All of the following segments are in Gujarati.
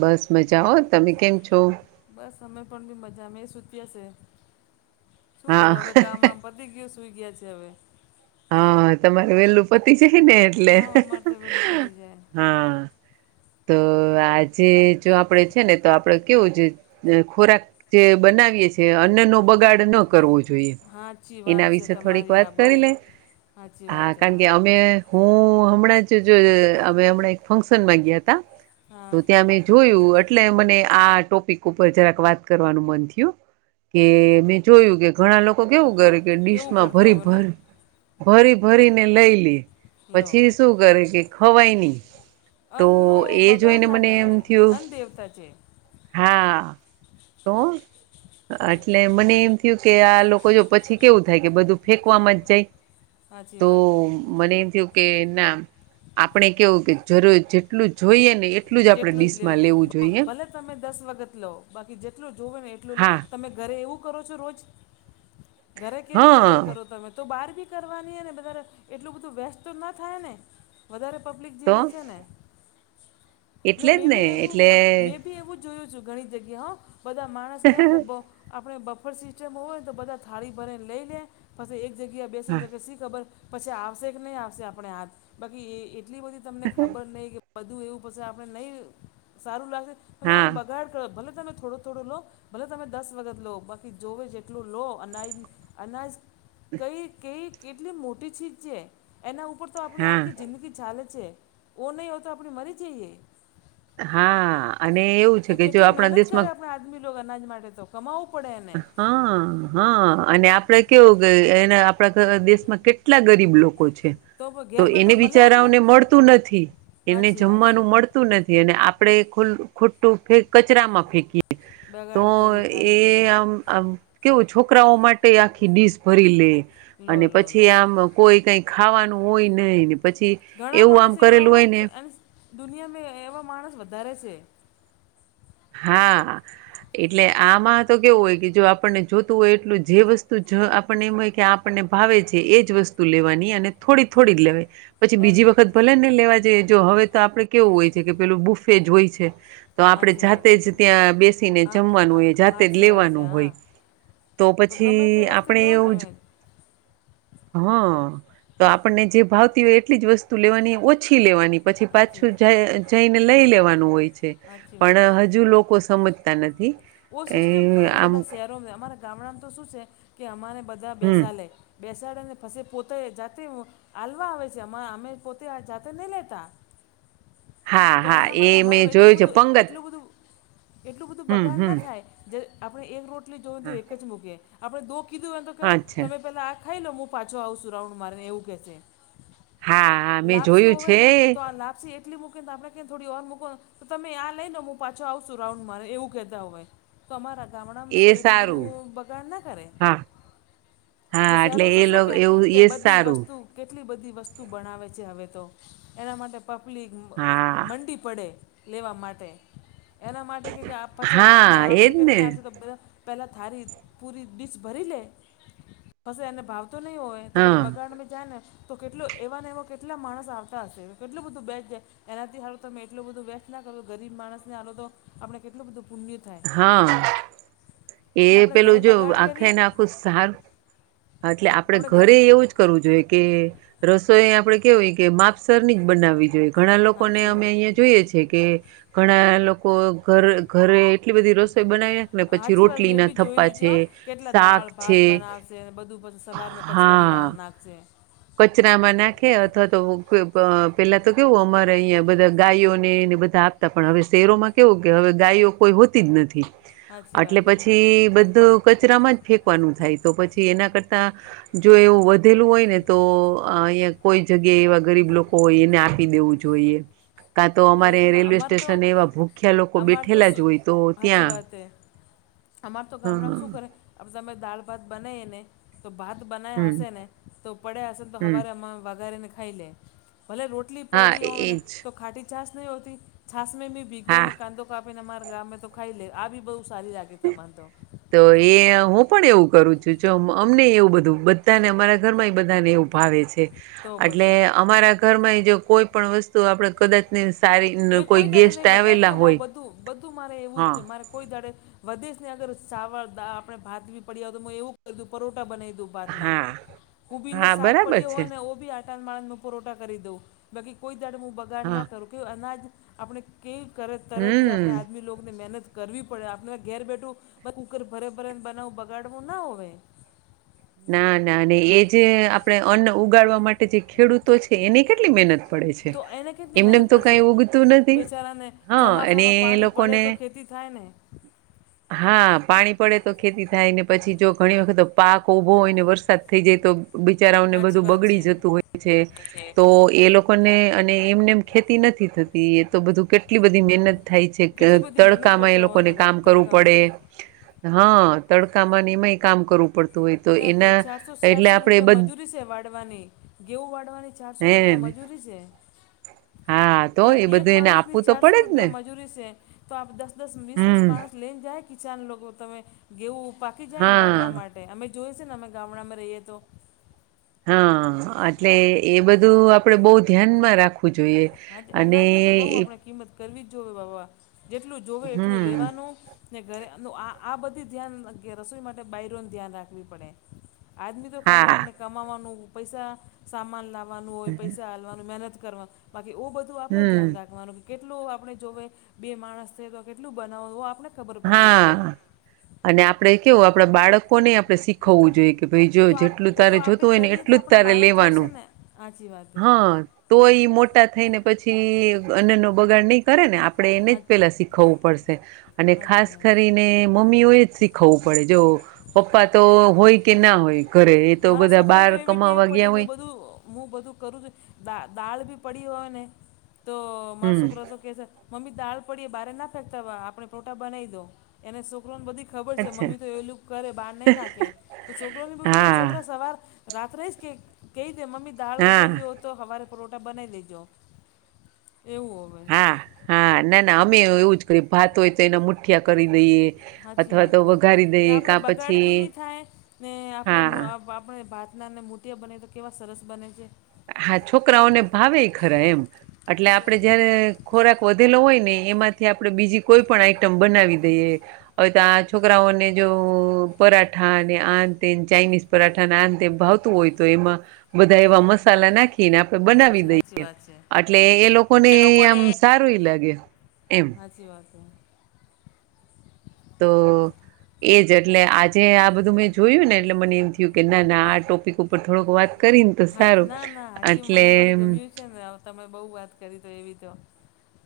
બસ મજાઓ. તમે કેમ છો? બસ, અમે પણ બી મજામાં, સૂતી હશે? શું કરો હા હવે, કામ? પતિ ગયો, સૂઈ ગયા છે હવે. હા, તમારે વેલું પતિ જાય ને? એટલે હા અમારે તો વહેલું પતી જાય હા. તો આજે, જો આપડે છે ને, તો આપડે કેવું છે ખોરાક જે બનાવીએ છે, અન્ન નો બગાડ ન કરવું જોઈએ, સાચી વાત એના છે વિશે થોડીક તમારી વાત આ કરી બહુ લે. સાચી વાત હા, છે કારણ આ કે અમે હું હમણાં જ, જો હવે હમણાં, એક ફંક્શન માં ગયા હતા, હા તો ત્યાં અમે જોયું, એટલે મને આ ટોપિક ઉપર જરાક વાત કરવાનું મન થયું. કે મેં જોયું કે ઘણા લોકો કેવું કરે, કે કેવું ડીશમાં કરતા ભરી હો ને ભર ભરી ભરીને લઈ લે, લો પછી શું કરે, કે ખવાય ની. તો અન્નનો એ બગાડ જોઈને ના મને એમ કરાય થયું. અન્ન દેવતા છે હા, તો એટલે મને. હું કે, આ લોકો જો પછી કેવું થાય, કે બધું ફેંકવામાં જ જાય, સાચી તો વાત છે મને એમ થયું કે, ના, આપણે કેવું કે જરૂર જેટલું જોઈએ ને, એ જેટલું જ લેબસ, ભલે તમે દસ વખત લો, બાકી જેટલું જોવો ને, એટલું હા તમે ઘરે એવું કરો છો, રોજ? ઘરે કેવી કદર હા કરો તમે? તો બહાર બી કરવાની એને, બધે એટલું બધું વેસ્ટ તો ન થાય ને? વધારે પબ્લિક તો જીમે છે ને. એટલે મેં જ ને ભી એટલે એવું, મેં ભી એવું જોયું છું ઘણી જગ્યા. હ, બધા માણસ કેમ આપણે બફર સિસ્ટમ હોય, તો બધા થાળી ભરીને લઈ લે, પછી એક જગ્યાએ બેસણ હા જગ્યા સી ખબર. પછી આવશે કે નહી આવશે આપણે હાથ બાકી એ એટલી બધી તમને ખબર નહી કે બધું એવું પછે. તને નહીં સારું લાગે તમે હા આમ બગાડ કરો ભલે તમે થોડો થોડો લો. ભલે તમે દસ વખત લો બાકી જોવે જેટલું લો અનાજ અનાજ કઈ કઈ કેટલી મોટી ચીજ છે એના ઉપર ઉપર તો આપણી હા આખી જિંદગી ચાલે છે. ઓ નહીં હોય, તો આપણે મરી જઈએ. હા, અને એવું છે કે, જો આપણા દેશમાં આજ બી લો, અનાજ માટે તો કમાવવું પડે એને. હા, હા, અને આપડે કેવું કે, એના આપણા દેશમાં કેટલા ગરીબ લોકો છે. પ- તો ઘેર બેઠો એને મળે આપણે બિચારાઓને મળતું નથી, એને સાચી વાત છે જમવાનું મળતું. નથી, અને આપણે ખૂટું કચરામાં ફેકીએ. તો બગાડ કરી એ. ખાલી ખોટી આમ કેવું છોકરાઓ માટે આખી ડીઝ ભરી લે લો અને લો લો પછી આમ કોઈ કંઈ ખાવાનું હોય નહીં ને પછી. ઘણા એવું આમ માણસ એવા કરેલું હોય ને જ અને દુનિયામાં એવા માણસ વધારે છે. હા. એટલે આમાં તો કેવું હોય કે જો આપણને જોતું હોય એટલું જે વસ્તુ જ આપણને એમ હોય કે આપને ભાવે છે એજ વસ્તુ લેવાની અને થોડી થોડી જ લેવાય. પછી એમ બીજી વખત ભલે નને લેવા જઈએ જો હવે તો આપડે કેવું હોય છે કે પેલું બુફેજ હોય છે. તો આપણે સાચી વાત જાતે છે જ ત્યાં બેસીને હા જમવાનું હા, હોય જાતે જ સાચી વાત છે લેવાનું હા હોય. તો ગમે તે પછી વસ્તુ આપણે લો ને એવું. તમે હા તો આપણને જે ભાવતી હોય એટલી જ વસ્તુ લેવાની ઓછી લેવાની. પછી સાચી પાછું જ જઈને લઈ લેવાનું હોય છે સાચી વાત પણ હજુ લોકો સમજ તા નથી. ઓ એ સિસ્ટમ ક્યા ને આમ બધા શહેરો અમારા ગામડામાં તો શું છે કે અમારે બધા હમ બેસા લે. બેસાડે ને પસે પોતે એ જાતે. હાલવા આવે છે અમ અમે પોતે જાતે નઈ લેતા. હા તો હા એના એ માટે અમારે મેં એટલું જોયું છે બધું પંગત એટલું બધું. એટલું બધું હમ બગાન હમ ના થાય જ આપણે એક રોટલી જો તો હા એક જ મૂકીએ આપણે દો કીધું એ તો કે અચ્છા તમે પેલા આ ખાઈ લો હું પાછો આવ છું રાઉન્ડ મારે ને એવું કે છે. હા હા મેં લાપસી જોયું હોવે છે ને તો આ લાપસી એટલી મૂકીને આપણે થોડી ઓર મુકો તમે આ લઈને હું પાછો આવશું રાઉન્ડ મારે એવું કેતા હોએ. તો અમારા ગામડામાં એ શું એટલું સારું બધું બગાડ ના કરે. હા હા એટલે શેરો એ શું શું લોકો કે એવું કે એ બધી સારું વસ્તુ. કેટલી બધી વસ્તુ બનાવે છે હવે તો એના માટે પપલી હા મંડી. પડે લેવા માટે એના માટે કે આપ. પછી હાથ ને હા એજ આવશે કે ને નહી આવશે તો બધા પહેલા થારી પૂરી ડીશ ભરી લે પશે એને ભાવતો નહીં હોય. તો હા પછી બગાડ મે જાય ને તો કેટલો એવાને એવા કેટલા માણસ આવતા હશે કેટલું બધું બેસ જાય. એનાથી હાલો તમે એટલું બધું વ્યર્થ ના કરો ગરીબ માણસ ને આલો તો આપણે કેટલું બધું પુણ્ય. થાય હા એ ને આપણે ઘરે પેલું જો બગાડ આખે કરીએ ને આખું સારું. હા એટલે આપડે ઘરે એવું જ. કરવું જોઈએ કે રસોઈ આપડે કેવી હોય કે માપસર ની જ બનાવી જોઈએ. ઘણા લોકોને સાચી અમે વાત અહીંયા જોઈએ છેએ કે ઘણા લોકો ઘર ઘરે કેટલી બધી રસોઈ બનાવીને. હાચી વાત મેં ભી જોઈ લજો કેટલા દાળ શાક ભાત છે બનાવ. તે બધું પાછું સવારમાં કચરામાં હા ડા નાખશે. કચરામાં નાખે અથવા તો પ પેલા તો કેવું અમારે અહંયા બધા ગાયોનેને બધા આપ. પણ હવે શેરોમાં કેવું કે હવે ગાયો કોઈ હોતી જ નથી. સાચી એટલે વાત છે પછી બધું. કચરામાં જ ફેંકવાનું થાય તો પછી એના કરતા જો એવું વધેલું હોય ને. તો અહીંયા કોઈ જગ્યા એવા ગરીબ લોકો હોય એને આપી દેવું જોઈએ. કાં તો અહીંયા અમારે ના- રેલવે અમારે તો સ્ટેશન એવા ભૂખ્યા લોકો અમારે તો બેઠેલા જ હોય તો ત્યાં. અમાર તો હા ગામડામાં શું કરે તમે દાળ ભાત બનાય ને તો ભાત બના્યા હમ હશે ને તો પડ્યા હશે તો હમ હવારે વગારેને ખાઈ લે ભલે રોટી લી હા પડી હોને એજ તો ખાટી છાસ નહી હોતી છાશ મે ભીગુંને હા કાંદો. આપીને મારા ગામમે તો ખાઈ લે આ બી બહુ સારી લાગે તમાન તો. તો એ હું પણ એવું કરું છું જો અમને એવું બધું ત્યાં અમારા ઘરમાં એ બધાને એવુ ભાવે છે તો એટલે. પછી અમારા ઘરમાં એ જો કોઈ પણણ વસ્તુ આપણે કદાચ નિ સારી મેં કોઈ દડે ગેસ્ટ નહીં આવેલા બગાડતી મા હોય બધું મારે એવું જ હા મારે કોઈ દાડે વધે ને અગર સાવર આપણે ભાતવી પડ્યાય તો એવું કું પરોટા બનાવી દઉ ના હા કુબીર નો હા શાક બરાબર પડ્યો છે હોય ને ઓ બી આ માળ ન પુરઠા કરી દઉં બાકી કોઈ દાડું બગાડ હા ના કરું કે અનાજ આપણે કઈ તરતથી હમ આપણા આદમીલોને મહેનત કરવી પડે આપણે ઘેર બેઠું કૂકર ભરે ભરેને બનાવું બગાડવું ના હોય ના ના એ જે આપડ અન્ન ઉગાડવા માટે જે ખેડૂતો છે એની કેટલી મહેનત પડે છે તો એને કેટલી એમનેમ મહેનત તો પડશે કઈ ઉગતું નથી બેચારાને હા અને ચોમાસાનું એ પાણી પડે લોકોને તો ખેતી થાય ને. હા પાણી પડે તો ખેતી થાય ને પછી જો ઘણી વખત પાક કો ઈભો હોય ને વરસાદ થઈ જાય તો બિચારાઓને સાચી બધું વાત બગડી જતું હોય છે તો એ લોકોને અને એમને એમ ખેતી નથી થતી એ તો બધું કેટલી બધી મહેનત થાય છે કે કેટલી બધી મહેનત તડકામાં એ કરતા હોય લોકોને બધા કામ કરવું પડે તડકામાં હા તડકા માનીમાંય કામ કરવું પડતું હોય તો ને પ એના ચારસો એટલે ચારસો આપડે રૂપિયા બધ મજૂરી છે વાળવાની ઘેઉ વાડવાની ચારસો રૂપિયા હેને મજૂરી છે. હા તો એ [inaudible] એક બધું એને માણસની આપવું તો ચારસો પડે જ ને રૂપિયા મજૂરી છે તો આપ દસ દસ વીસ વીસ હમ માણસ લઈને જાય કિસાન લોકો તમે ગેઉું પાકી જાય ને વાળવા હા માટે અમે જોઈ છે ને અમે ગામડામાં રહીએ તો હા એટલે એ બધું આપડે બહુ ધ્યાનમાં રાખવું ખું જોઈએ હા તે અને અનાજની તો બહુ એ આપણે કિંમત કરવી જ જોવે વાવા જેટલું જોવે એટલું હમ લેવાનું ને ઘરે આ આ બધી ધ્યાન કે રસોઈ માટે બાયરોનું ધ્યાન રાખવી પડે આદમી તો ખાલી હા આપણે કમાવાનું પૈસા સામાન લાવવાનું હોય પૈસા હાલવાનું મહેનત કરવાનું બાકી ઓવ બધું આપને હમ ધ્યાન રાખવાનું કેટલું આપણે જોવે બે માણસ છે તો કેટલું બનાવ આપણે ખબર પડવી જોવે હા અને આપડે કેવું આપડા બાળકોને આપણે શીખવવું જોઈએ કે ભાઈ જો તો આપ જેટલું ઓ તો તારે જોતું હોય ને એટલું જ તારે લેવાનું અચી વાત હે. હ તો એઈ મોટા થઈ ને પછી અન્ન નો બગાડ નહી કરે ને આપે આપણે એને જ હા પેલા શીખવવું પડશે અને સાચી ખાસ વાત કરીને મમ્મીઓ એ જ શીખવવું પડે જો પપ્પા તો હોય કે ના હોય ઘરે એ તો મારા બધા છોકરાએ બહાર તો એવી ટેવ કમાવા પડી ગયા મેં હોય બધું હું બધું કરું છું દા દાળ બી પડી હોય ને તો મારા હમ છોકરા સુ કહે છે. મમ્મી દાળ પડીે બારે ના ફેંકતા આપણે પ્રોટા બનાવી દો એને સુ છોકરો ને બધી ખબર છે અચ્છા મમ્મી તો એલું કરે બહાર નહી નાખે તો છોકરો બધી હા છોકરા સવાર રાત્ર રઈ કે કહી દ મમી દાળ હા વસેલી હોતી તો હવારે પરોઠા બનાવી લેજો એવું હવે હા હા ના ના અમે એવું જ કરીએ ભાત હોય તો એના મુઠિયા કરી દઈએ હાચી અથવા વાત તો હૈ. વઘારી ને દઈએ આપણે કા બગાડ પછી બી નહીં થાય ને આપણે હા આપણે મુ ભાતનાને મુ તીયા બને તો કેવા સરસ બને છે. હા છોકરાઓને ભાવે ખરા એમ એટલે આપડે જયારે ખોરાક વધેલો હોય ને એમાંથી આપણે બીજી કોઈ પણ આઈટમ બનાવી દઈએ હવે તો છોકરાઓને જો પરાઠા અને આંત ચાઇનીઝ પરાઠા ના અંત એ ભાવતું હોય તો એમાં બધા એવા મસાલા નાખીને તો બનાવી સાચી સાચી દઈએ વાત છે એટલે એ લોકો ને આમ સારું એ લાગે એમ હાચી વાત હૈ. તો એ જ એટલે આજે આ બધું મેં જોયું ને એટલે મને એમ થયું કે ના ના આ ટોપિક ઉપર થોડોક વાત કરીને તો હા સારું ના ના સાચી એટલે મને પણ ગમ્યું તમે બહુ વાત કરી તો એવી તો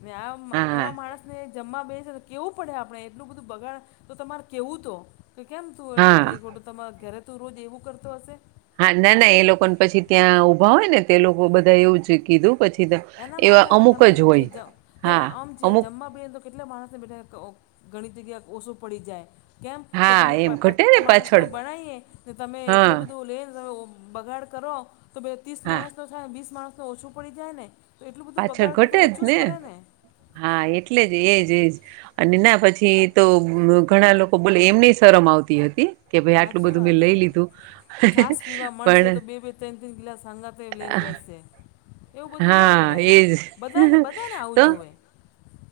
ને આ હા એવા માણસને જમવા બે છે કેવું પડે આપણે એટલું બધું બગાડ તો તમારે કેવું તો કે કેમ તું હા ખાલી ખોટું તમારે ઘરે તું રોજ એવું કરતો હશે હા ના ના એ લોકોને પછી ત્યાં ઊભા હોય ને તે લોકો બધા એવું જ કીધું પછી તો એના એવા માટે અમે અમુક ગમે જ જે હોય ને હા આમ જે અમુક જમવા બેીએ તો કેટલા માણસને બેઠા ગણિત જગ્યા ઓછું પડી જાય કેમ કે હા તમે પ એમ ઘટે ને પચા પાછળ માણસનો બણવીએ ને તમે એટલો હા બધું લઈને તમે બગાડ કરો તો બે ત્રીસ હા માણસ તો થાયને વીસ માણસ તો ઓછું પડી જાય ને તો એટલું બધું પાછળ બગાડ કરે તો ઘટે જ ઓછું ને પડે હા એટલે જ એજ એજ અને ના પછી તો ઘણા લોકો બોલે એમની શરમ આવતી હતી કે ભાઈ આટલું સાચી બધું મેં વાત લઈ હે લીધું પણ તન તીન કિલાસ સંગા તે લેન બેચશે એવું બધું ના હા કરાય એજ બધાને બધાને આવું તો જોવે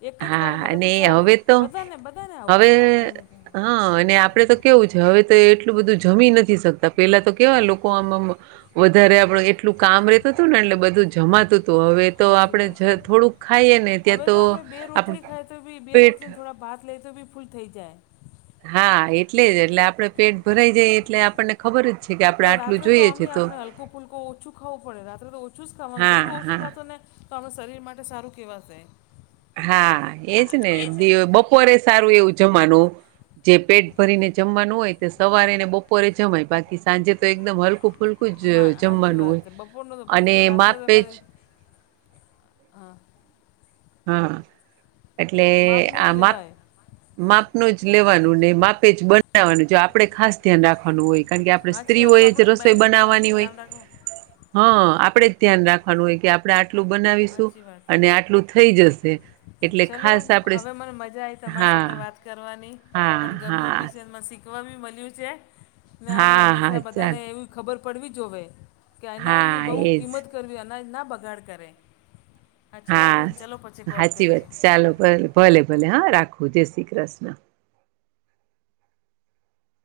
એક જ વાર હા મલે અને તું સારું હવે તો બધાને બધાને હવે આવજો ગમેમે હા અને આપડે તો કેવું છે હવે તો એટલું બધું જમી નથી તા પેલા તો કેવા લોકો આમાં વધારે આપડું એટલું કામ રેતું હતું ને એટલે બધું જમાતું તો હવે તો સાચી વાત હે આપણેે થોડુંક ખાઈએ ને ત્યાં હવે તો આપણે બે આપડ રોટલી ખાય તો બી બે પેટ રોટલીને થોડા ભાત લે તો બી ફૂલ થઈ જાય હા એટલે જ એટલે આપડે પેટ ભરાઈ જાય એટલે આપણને ખબર જ છે કે આપડે ને આટલું રાત્રે તો જોઈએ અમ છે આપણે હલકો ફૂલકો ઓછું ખાવું પડે રાત્રે તો ઓછું જ ખાવાનું હા જેટલુ ઓછું હા ખાતો ને તો આપણા શરીર માટે સારું કેવાશે હા એજ ને બપોરે સારું એવું જમાનું જે પેટ ભરીને જમવાનું હોય તે સવારેને બપોર જમાય બાકી સાંજે તો એકદમ હલકું હલકું જ હા સાચી જમવાનું વાત હોય છે બપોરનો તો પછી અને જાય રાત્રે તો માપે ખાલી હા હા એટલે માપનું જ આમાં લેવાય માપનું જ લેવાનું ને માપે જ બનાવવાનું જો આપડે ખાસ ધ્યાન રાખવાનું હોય કારણ કે આપણે સાચી સ્ત્રીઓ વાત એ તો જ આપણે રસોઈ બહારનું ખા- બનાવવાની હોય ધ્યાન રાખવું હા આપડે જ ધ્યાન રાખ હોય કે આપણે આટલું બનાવીશું સાચી વાત છે અને આટલું થઈ જશે એટલે ચલો ખાસ આપણે હવે મજા આ તમારી હા સાથે વાત કરવાની હા પણ ગમ્યું બી હા છે એમાં શીખવા બી મળ્યું છે ને અમે હા હંમેશા હા બધાને ચાલ એવું ખબર પડવી જોઈએ કે અનાજની હા બહુ એજ કિંમત કરવી અનાજ ના બગાડ કરે સાચી વાત હા છે ને ચલો પછી કોલ સાચી વાત કરીએ ચાલોલે ભલે ભલે હા રાખો જય શ્રી કૃષ્ણ